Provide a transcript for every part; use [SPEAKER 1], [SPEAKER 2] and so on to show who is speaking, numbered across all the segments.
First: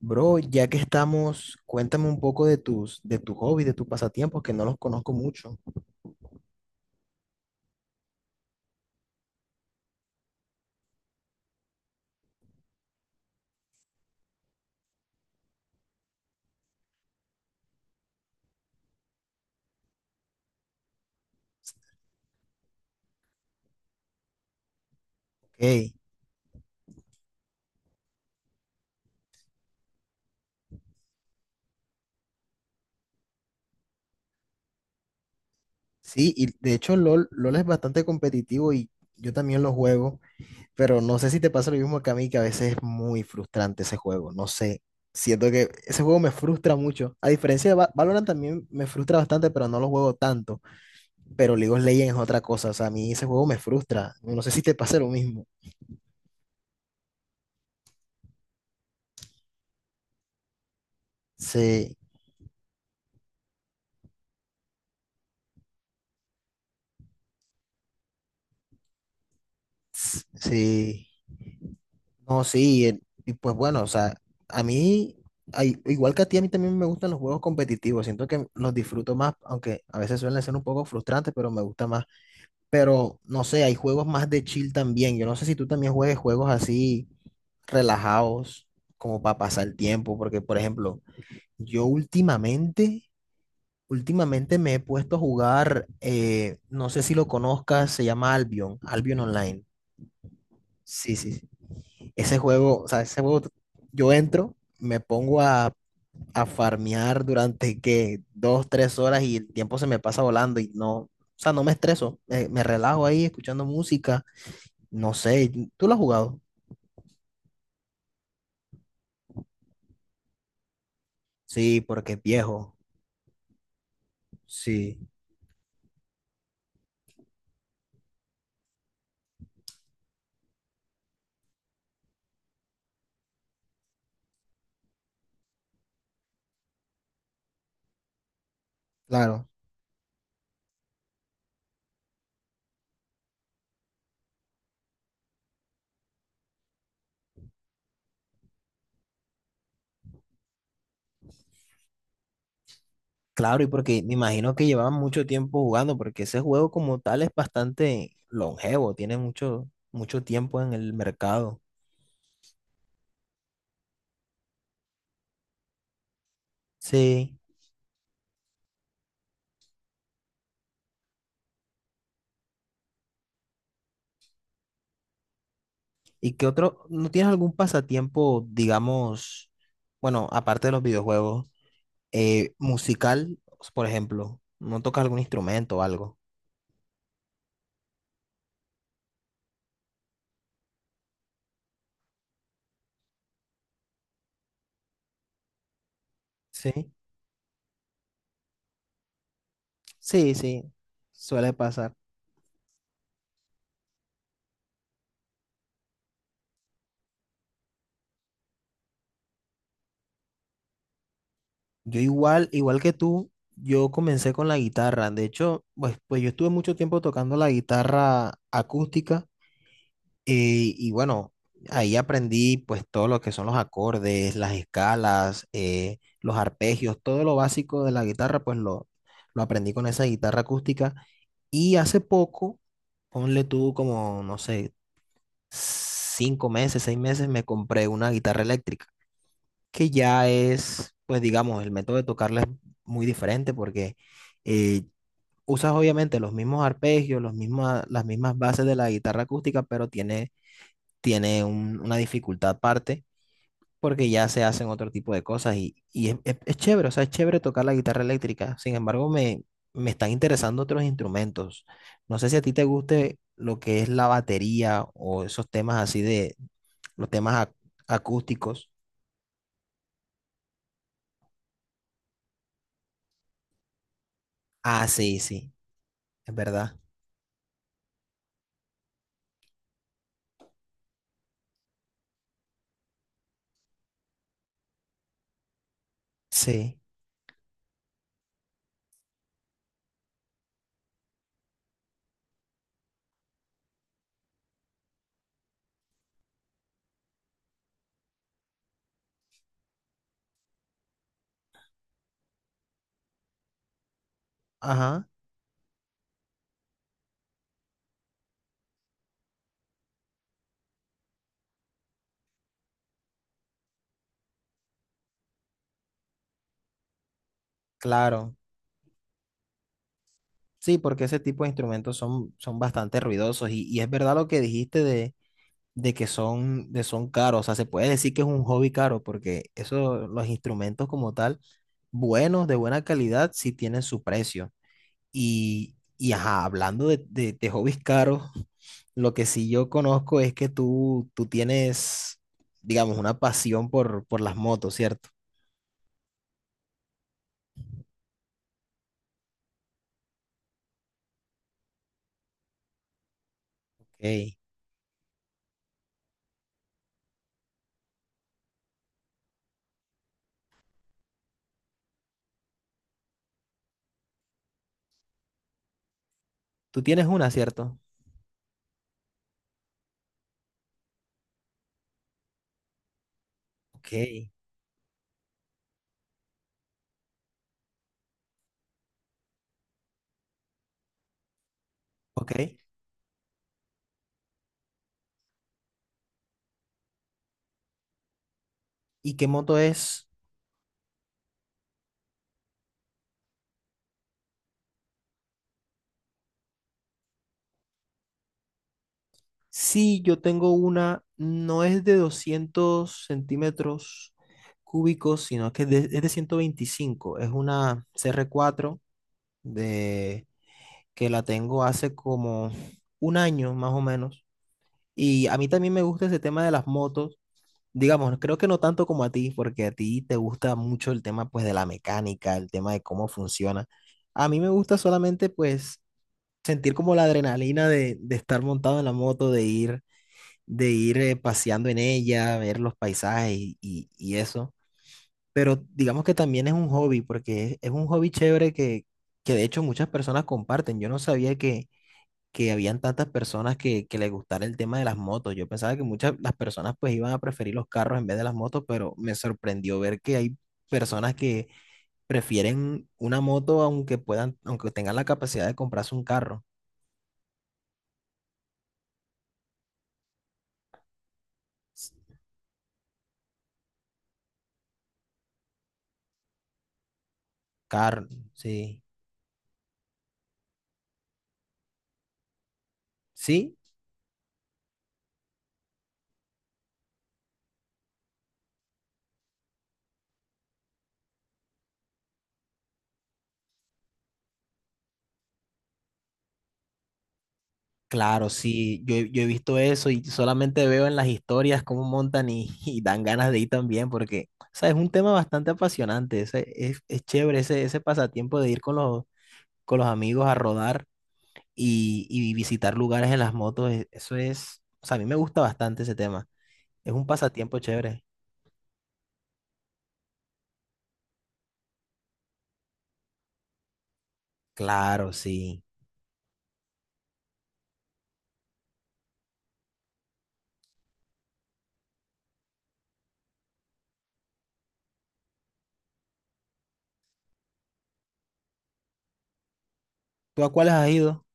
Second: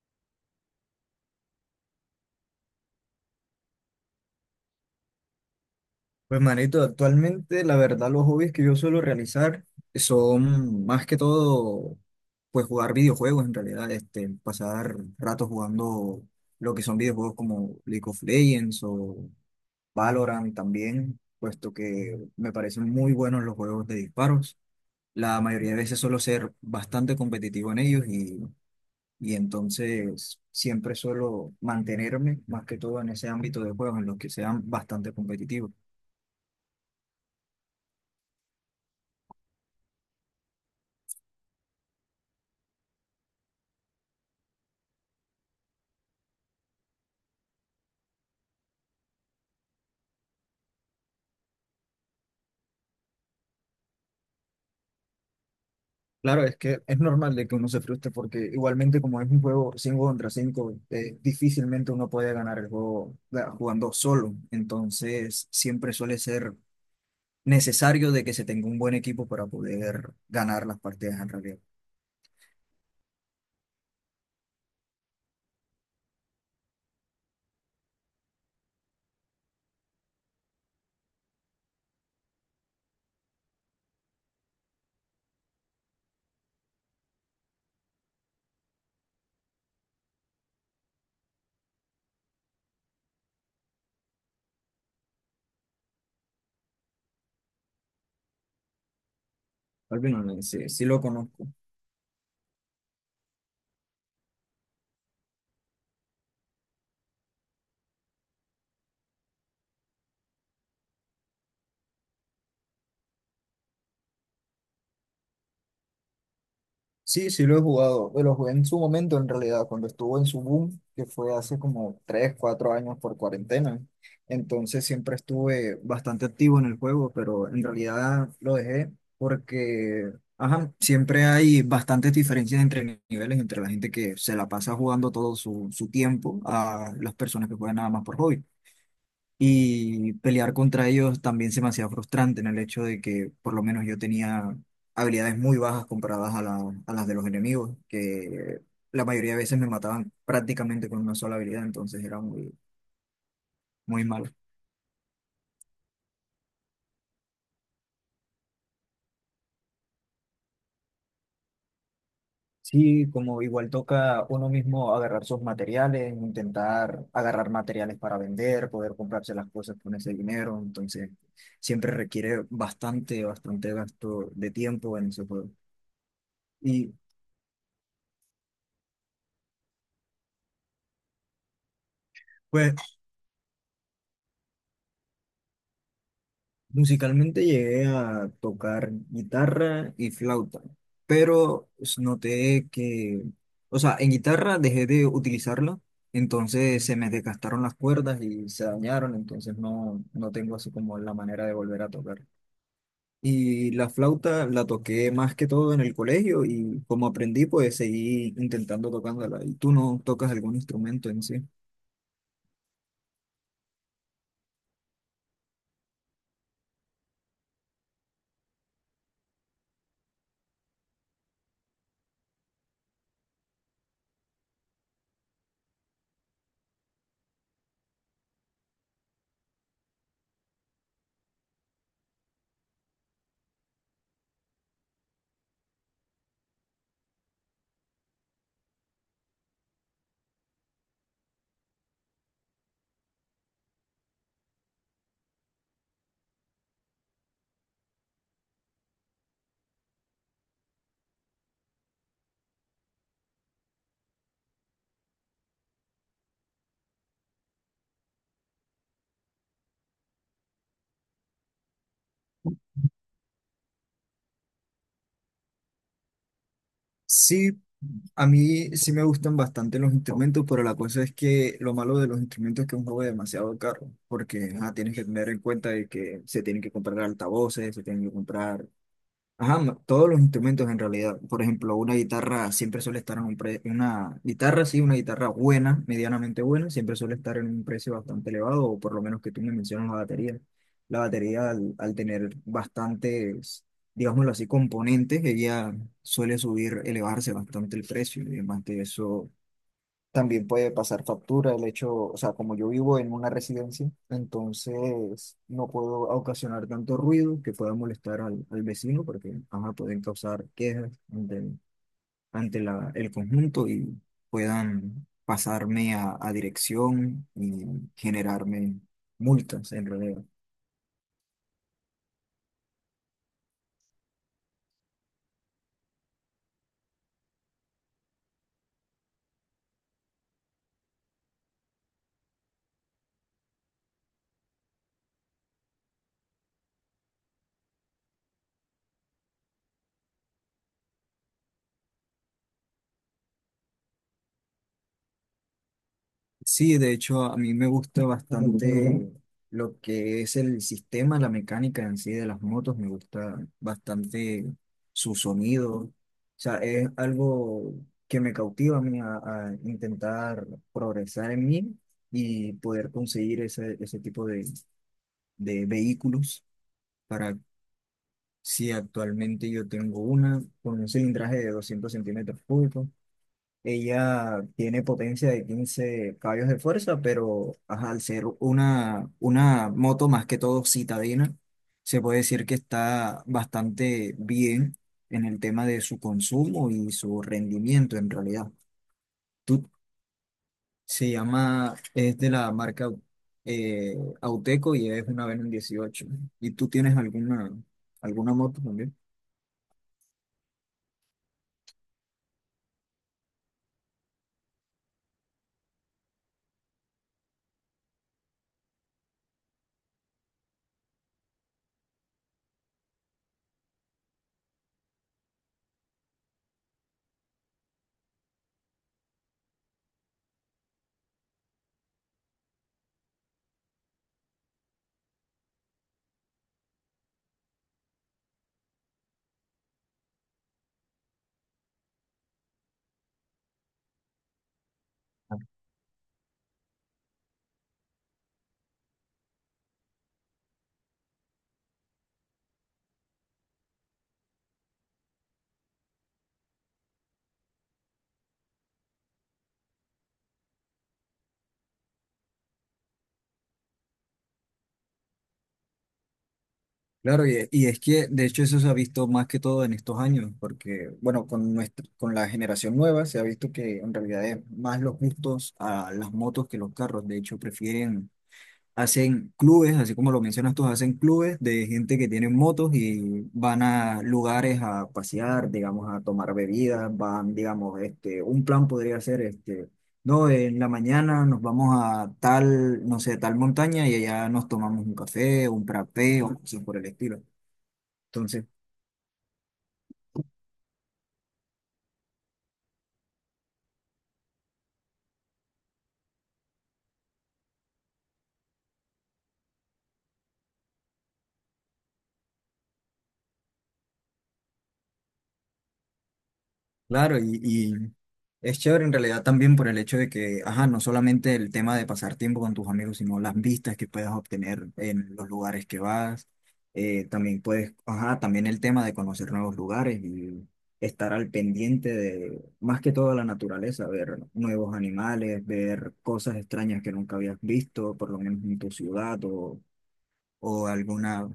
[SPEAKER 1] Bro, ya que estamos, cuéntame un poco de tus hobbies, de tus pasatiempos, que no los conozco mucho.
[SPEAKER 2] Pues manito, actualmente la verdad los hobbies que yo suelo realizar son más que todo pues jugar videojuegos en realidad, pasar ratos jugando lo que son videojuegos como League of Legends o Valorant también, puesto que me parecen muy buenos los juegos de disparos. La mayoría de
[SPEAKER 1] Ok,
[SPEAKER 2] veces suelo ser bastante competitivo en ellos y entonces siempre suelo mantenerme más que todo en ese ámbito de juegos en los que sean bastante competitivos.
[SPEAKER 1] sí, y de hecho LOL, LOL es bastante competitivo y yo también lo juego, pero no sé si te pasa lo mismo que a mí, que a veces es muy frustrante ese juego, no sé. Siento que ese juego me frustra mucho. A diferencia de Valorant también me frustra bastante, pero no lo juego tanto. Pero League of Legends es otra cosa, o sea, a mí ese juego me frustra. No sé si te pasa lo mismo.
[SPEAKER 2] Claro, es que es normal de que uno se frustre porque igualmente como es un juego 5 contra 5, difícilmente
[SPEAKER 1] Sí,
[SPEAKER 2] uno puede ganar el juego jugando solo. Entonces, siempre suele ser necesario de que se tenga un buen equipo para poder
[SPEAKER 1] s-
[SPEAKER 2] ganar las
[SPEAKER 1] sí.
[SPEAKER 2] partidas en realidad.
[SPEAKER 1] No, sí, y pues bueno, o sea, a mí, igual que a ti, a mí también me gustan los juegos competitivos, siento que los disfruto más, aunque a veces suelen ser un poco frustrantes, pero me gusta más. Pero no sé, hay juegos más de chill también, yo no sé si tú también juegues juegos así relajados, como para pasar el tiempo, porque por ejemplo, yo últimamente, últimamente me he puesto a jugar, no sé si lo conozcas, se llama Albion, Albion Online.
[SPEAKER 2] Al menos, sí, sí lo
[SPEAKER 1] Sí, sí.
[SPEAKER 2] conozco.
[SPEAKER 1] Sí. Ese juego, yo entro, me pongo a farmear durante que dos, tres horas y el tiempo se me pasa volando y no, o sea, no me estreso, me relajo ahí escuchando música, no sé, ¿tú lo has jugado?
[SPEAKER 2] Sí, sí lo he jugado, pero lo jugué en su momento, en realidad, cuando estuvo en su boom, que fue hace
[SPEAKER 1] Sí,
[SPEAKER 2] como
[SPEAKER 1] porque es
[SPEAKER 2] 3, 4
[SPEAKER 1] viejo,
[SPEAKER 2] años por cuarentena. Entonces
[SPEAKER 1] sí,
[SPEAKER 2] siempre estuve bastante activo en el juego, pero en realidad lo dejé porque, ajá, siempre hay bastantes diferencias entre niveles, entre la gente que se la pasa jugando todo su tiempo a las personas que juegan nada más por hobby.
[SPEAKER 1] claro,
[SPEAKER 2] Y pelear contra ellos también se me hacía frustrante en el hecho de que por lo menos yo tenía habilidades muy bajas comparadas a las de los enemigos, que la mayoría de veces me mataban prácticamente con una sola habilidad, entonces era muy,
[SPEAKER 1] claro, y porque
[SPEAKER 2] muy
[SPEAKER 1] me
[SPEAKER 2] malo.
[SPEAKER 1] imagino que llevaban mucho tiempo jugando, porque ese juego como tal es bastante longevo, tiene mucho tiempo en el mercado.
[SPEAKER 2] Sí, como igual toca uno mismo agarrar sus materiales, intentar
[SPEAKER 1] Sí.
[SPEAKER 2] agarrar materiales para vender, poder comprarse las cosas con ese dinero, entonces siempre requiere bastante, bastante gasto de tiempo en ese juego.
[SPEAKER 1] ¿Y qué otro?
[SPEAKER 2] Y
[SPEAKER 1] ¿No tienes algún pasatiempo, digamos, bueno, aparte de los videojuegos,
[SPEAKER 2] pues
[SPEAKER 1] musical, por ejemplo? ¿No tocas algún instrumento o algo?
[SPEAKER 2] musicalmente llegué a tocar guitarra y flauta, pero noté que, o sea, en guitarra dejé de utilizarla, entonces
[SPEAKER 1] Sí,
[SPEAKER 2] se me desgastaron las cuerdas y se dañaron, entonces no, no
[SPEAKER 1] sí,
[SPEAKER 2] tengo
[SPEAKER 1] sí,
[SPEAKER 2] así como la manera
[SPEAKER 1] suele
[SPEAKER 2] de volver a
[SPEAKER 1] pasar.
[SPEAKER 2] tocar. Y la flauta la toqué más que todo en el colegio y como aprendí, pues seguí intentando tocándola. ¿Y tú no tocas algún instrumento en sí?
[SPEAKER 1] Yo igual, igual que tú, yo comencé con la guitarra. De hecho, pues yo estuve mucho tiempo tocando la guitarra acústica. Y bueno, ahí aprendí pues todo lo que son los acordes, las escalas, los arpegios, todo lo básico de la guitarra, lo aprendí con esa guitarra acústica. Y hace poco, ponle tú como, no sé, cinco meses, seis meses, me compré una guitarra eléctrica, que ya es, pues digamos, el método de tocarla es muy diferente porque eh, usas obviamente los mismos arpegios, las mismas bases de la guitarra acústica, pero tiene una dificultad aparte porque ya se hacen otro tipo de cosas y es chévere, o sea, es chévere tocar la guitarra eléctrica. Sin embargo, me están interesando otros instrumentos. No sé si a ti te guste lo que es la batería o esos temas así de los temas
[SPEAKER 2] Sí,
[SPEAKER 1] ac-
[SPEAKER 2] a
[SPEAKER 1] acústicos.
[SPEAKER 2] mí sí me gustan bastante los instrumentos, pero la cosa es que lo malo de los instrumentos es que es un juego demasiado caro, porque ajá,
[SPEAKER 1] Ah,
[SPEAKER 2] tienes que
[SPEAKER 1] sí,
[SPEAKER 2] tener en
[SPEAKER 1] sí,
[SPEAKER 2] cuenta de que
[SPEAKER 1] es
[SPEAKER 2] se tienen que
[SPEAKER 1] verdad.
[SPEAKER 2] comprar altavoces, se tienen que comprar, ajá, todos los instrumentos en realidad. Por ejemplo, una guitarra siempre suele estar en un precio, una guitarra, sí, una guitarra buena, medianamente buena,
[SPEAKER 1] Sí,
[SPEAKER 2] siempre suele estar en un precio bastante elevado, o por lo menos que tú me mencionas la batería. La batería, al tener bastantes, digámoslo así, componentes, ella suele subir, elevarse bastante el precio. Y además de eso, también puede pasar factura el hecho, o sea, como yo vivo en una residencia,
[SPEAKER 1] ajá,
[SPEAKER 2] entonces no puedo ocasionar tanto ruido que pueda molestar al vecino porque ajá, pueden causar quejas ante el conjunto y puedan pasarme a dirección y
[SPEAKER 1] claro.
[SPEAKER 2] generarme multas en realidad.
[SPEAKER 1] Sí, porque ese tipo de instrumentos son, son bastante ruidosos y es verdad lo que dijiste de que son, de son caros. O sea, se puede decir que es un hobby caro porque eso, los instrumentos como tal, buenos, de buena calidad, sí tienen su precio. Y ajá, hablando de hobbies caros, lo que sí yo conozco es que tú tienes, digamos, una pasión por las motos, ¿cierto?
[SPEAKER 2] Sí, de hecho, a mí me gusta bastante lo que es el sistema, la mecánica en sí de las motos, me gusta
[SPEAKER 1] Ok.
[SPEAKER 2] bastante su sonido. O sea, es algo que me cautiva a mí a intentar progresar en mí y poder conseguir ese tipo de vehículos
[SPEAKER 1] Tú tienes una,
[SPEAKER 2] para
[SPEAKER 1] ¿cierto?
[SPEAKER 2] si actualmente yo tengo una con un cilindraje de 200 centímetros cúbicos.
[SPEAKER 1] Ok.
[SPEAKER 2] Ella tiene potencia de 15 caballos de fuerza, pero ajá, al ser una moto más que todo citadina, se puede
[SPEAKER 1] Ok.
[SPEAKER 2] decir que está bastante bien en el tema de su consumo y su rendimiento en realidad.
[SPEAKER 1] ¿Y qué moto
[SPEAKER 2] Tú-
[SPEAKER 1] es?
[SPEAKER 2] Se llama, es de la marca eh, Auteco y es una Venom 18. ¿Y tú tienes alguna moto también?
[SPEAKER 1] Sí, yo tengo una, no es de 200 centímetros cúbicos, sino que es de 125. Es una cr cuatro de, que la tengo hace como un año más o menos. Y a mí también me gusta ese tema de las motos. Digamos, creo que no tanto como a ti, porque a ti te gusta mucho el tema pues de la mecánica, el tema de cómo funciona. A mí me gusta solamente pues sentir como la adrenalina de estar montado en la moto, de ir paseando en ella, ver los paisajes y y eso. Pero digamos que también es un hobby, porque es un hobby chévere que de hecho muchas personas comparten. Yo no sabía que habían tantas personas que les gustara el tema de las motos. Yo pensaba que muchas las personas pues iban a preferir los carros en vez de las motos, pero me sorprendió ver que hay personas que prefieren una moto aunque puedan, aunque tengan la capacidad de comprarse un carro.
[SPEAKER 2] Claro, y es que de hecho eso se ha visto más que todo en estos años, porque bueno, con nuestra,
[SPEAKER 1] S-
[SPEAKER 2] con la generación nueva se ha visto que en realidad es más los gustos a las motos que los carros. De hecho,
[SPEAKER 1] Carro, sí.
[SPEAKER 2] hacen clubes, así como lo mencionas tú, hacen clubes de gente que tiene motos y
[SPEAKER 1] ¿Sí?
[SPEAKER 2] van a lugares a pasear, digamos, a tomar bebidas, van, digamos, un plan podría ser este. No, en la mañana nos vamos a tal, no sé, tal montaña y allá nos tomamos un café, un frappé o cosas por el estilo.
[SPEAKER 1] Claro,
[SPEAKER 2] Entonces,
[SPEAKER 1] sí, yo he visto eso y solamente veo en las historias cómo montan y, y dan ganas de ir también, porque, o sea, es un tema bastante apasionante, es chévere ese pasatiempo de ir con los amigos a rodar y visitar lugares en las motos, eso es, o sea, a mí me gusta bastante ese tema, es un
[SPEAKER 2] claro, y,
[SPEAKER 1] pasatiempo
[SPEAKER 2] y
[SPEAKER 1] chévere.
[SPEAKER 2] es chévere en realidad también por el hecho de que, ajá, no solamente el tema de pasar tiempo con tus amigos, sino las vistas que puedes obtener
[SPEAKER 1] Claro,
[SPEAKER 2] en los
[SPEAKER 1] sí.
[SPEAKER 2] lugares que vas. También puedes, ajá, también el tema de conocer nuevos lugares y estar al pendiente de, más que todo, la naturaleza, ver nuevos animales, ver cosas extrañas que nunca habías visto, por lo menos en tu ciudad
[SPEAKER 1] ¿Tú a
[SPEAKER 2] o
[SPEAKER 1] cuáles has ido?
[SPEAKER 2] alguna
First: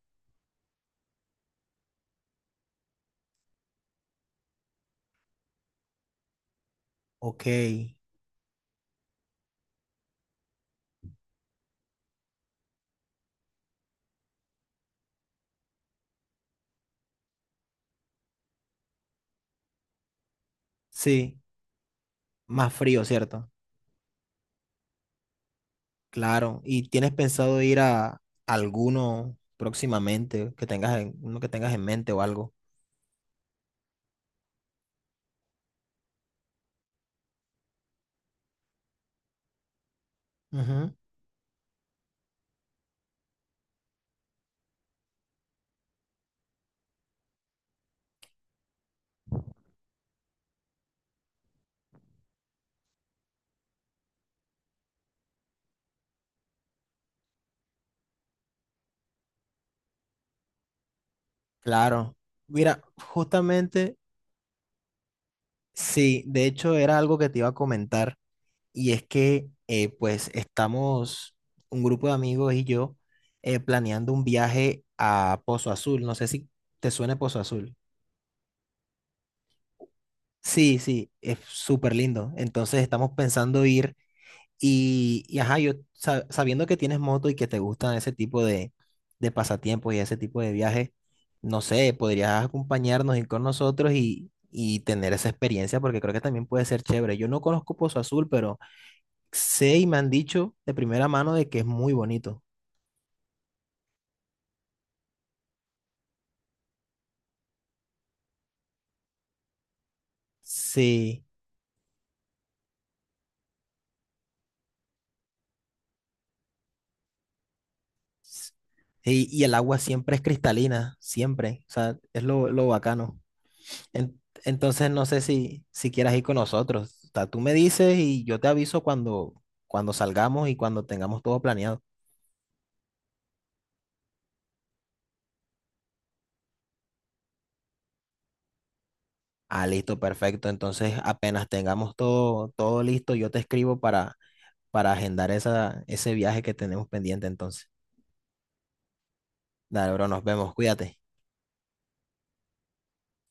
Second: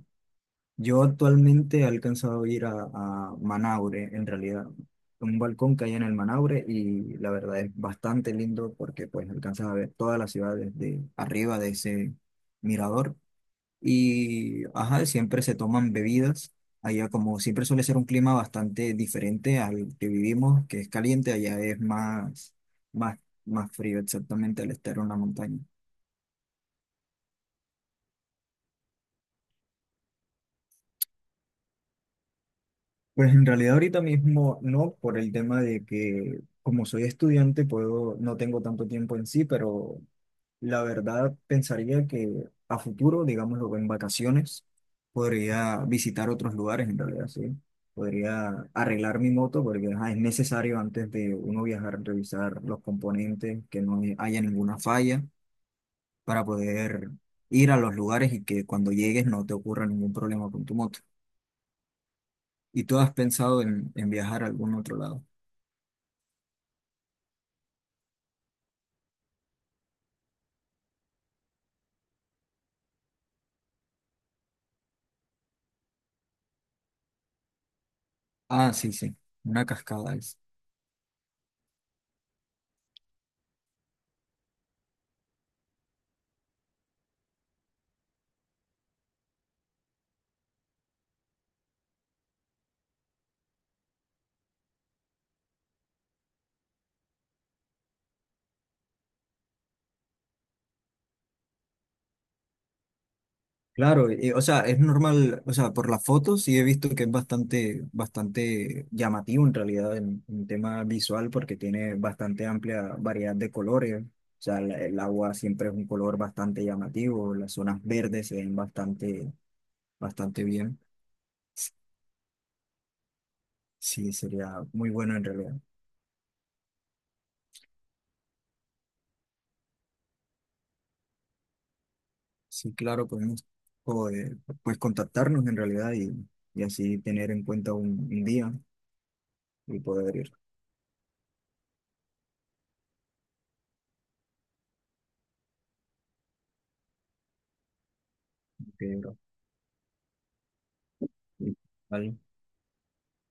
[SPEAKER 2] Yo actualmente he alcanzado a ir a Manaure, en realidad, un balcón que hay en el Manaure y la
[SPEAKER 1] Ok,
[SPEAKER 2] verdad es bastante lindo porque pues alcanzas a ver toda la ciudad desde arriba de ese mirador y ajá, siempre se toman bebidas. Allá como siempre suele ser un clima bastante diferente al que vivimos, que es caliente,
[SPEAKER 1] sí,
[SPEAKER 2] allá es más,
[SPEAKER 1] más frío,
[SPEAKER 2] más,
[SPEAKER 1] ¿cierto?
[SPEAKER 2] más frío exactamente al estar en una montaña.
[SPEAKER 1] Claro, ¿y tienes pensado ir a alguno próximamente que tengas uno que tengas en mente o algo?
[SPEAKER 2] Pues en realidad ahorita mismo no, por el tema de que como soy estudiante no tengo tanto tiempo en sí, pero la
[SPEAKER 1] Ujú.
[SPEAKER 2] verdad pensaría que a futuro, digámoslo en vacaciones, podría visitar otros lugares en realidad, sí. Podría arreglar mi moto porque ajá, es necesario antes de uno viajar revisar los componentes, que no haya ninguna falla para poder ir a los lugares y que cuando llegues no te ocurra ningún problema con tu moto.
[SPEAKER 1] Claro. Mira,
[SPEAKER 2] ¿Y tú has pensado en,
[SPEAKER 1] justamente,
[SPEAKER 2] en viajar a algún otro lado?
[SPEAKER 1] sí, de hecho era algo que te iba a comentar y es que pues estamos un grupo de amigos y yo planeando un viaje a Pozo Azul. No sé si te suena Pozo Azul.
[SPEAKER 2] Ah, sí, sí, una cascada es.
[SPEAKER 1] Sí, sí, es súper lindo. Entonces estamos pensando ir. Y ajá, yo sabiendo que tienes moto y que te gustan ese tipo de pasatiempos y ese tipo de viajes, no sé, podrías acompañarnos, ir con nosotros y tener esa experiencia porque creo que también puede ser chévere. Yo no conozco Pozo Azul, pero sé y me han dicho de primera mano de que es muy bonito.
[SPEAKER 2] Claro, o sea, es normal, o sea, por las fotos sí he visto que es bastante, bastante llamativo en realidad en tema
[SPEAKER 1] Sí.
[SPEAKER 2] visual porque tiene bastante amplia variedad de colores. O sea, el agua siempre es un color bastante llamativo, las zonas verdes se
[SPEAKER 1] s-
[SPEAKER 2] ven bastante,
[SPEAKER 1] Y el agua siempre es
[SPEAKER 2] bastante bien.
[SPEAKER 1] cristalina, siempre.
[SPEAKER 2] S-
[SPEAKER 1] O sea, es lo bacano.
[SPEAKER 2] Sí, sería muy
[SPEAKER 1] Entonces no
[SPEAKER 2] bueno
[SPEAKER 1] sé
[SPEAKER 2] en realidad.
[SPEAKER 1] si quieras ir con nosotros. O sea, tú me dices y yo te aviso cuando salgamos y cuando tengamos todo planeado.
[SPEAKER 2] Sí, claro, podemos o, eh, pues contactarnos en realidad y así tener en cuenta un día
[SPEAKER 1] Ah,
[SPEAKER 2] y
[SPEAKER 1] listo,
[SPEAKER 2] poder ir.
[SPEAKER 1] perfecto. Entonces apenas tengamos todo listo, yo te escribo para agendar ese viaje que tenemos pendiente entonces.
[SPEAKER 2] Ok,
[SPEAKER 1] Dale, bro, nos vemos. Cuídate.
[SPEAKER 2] vale.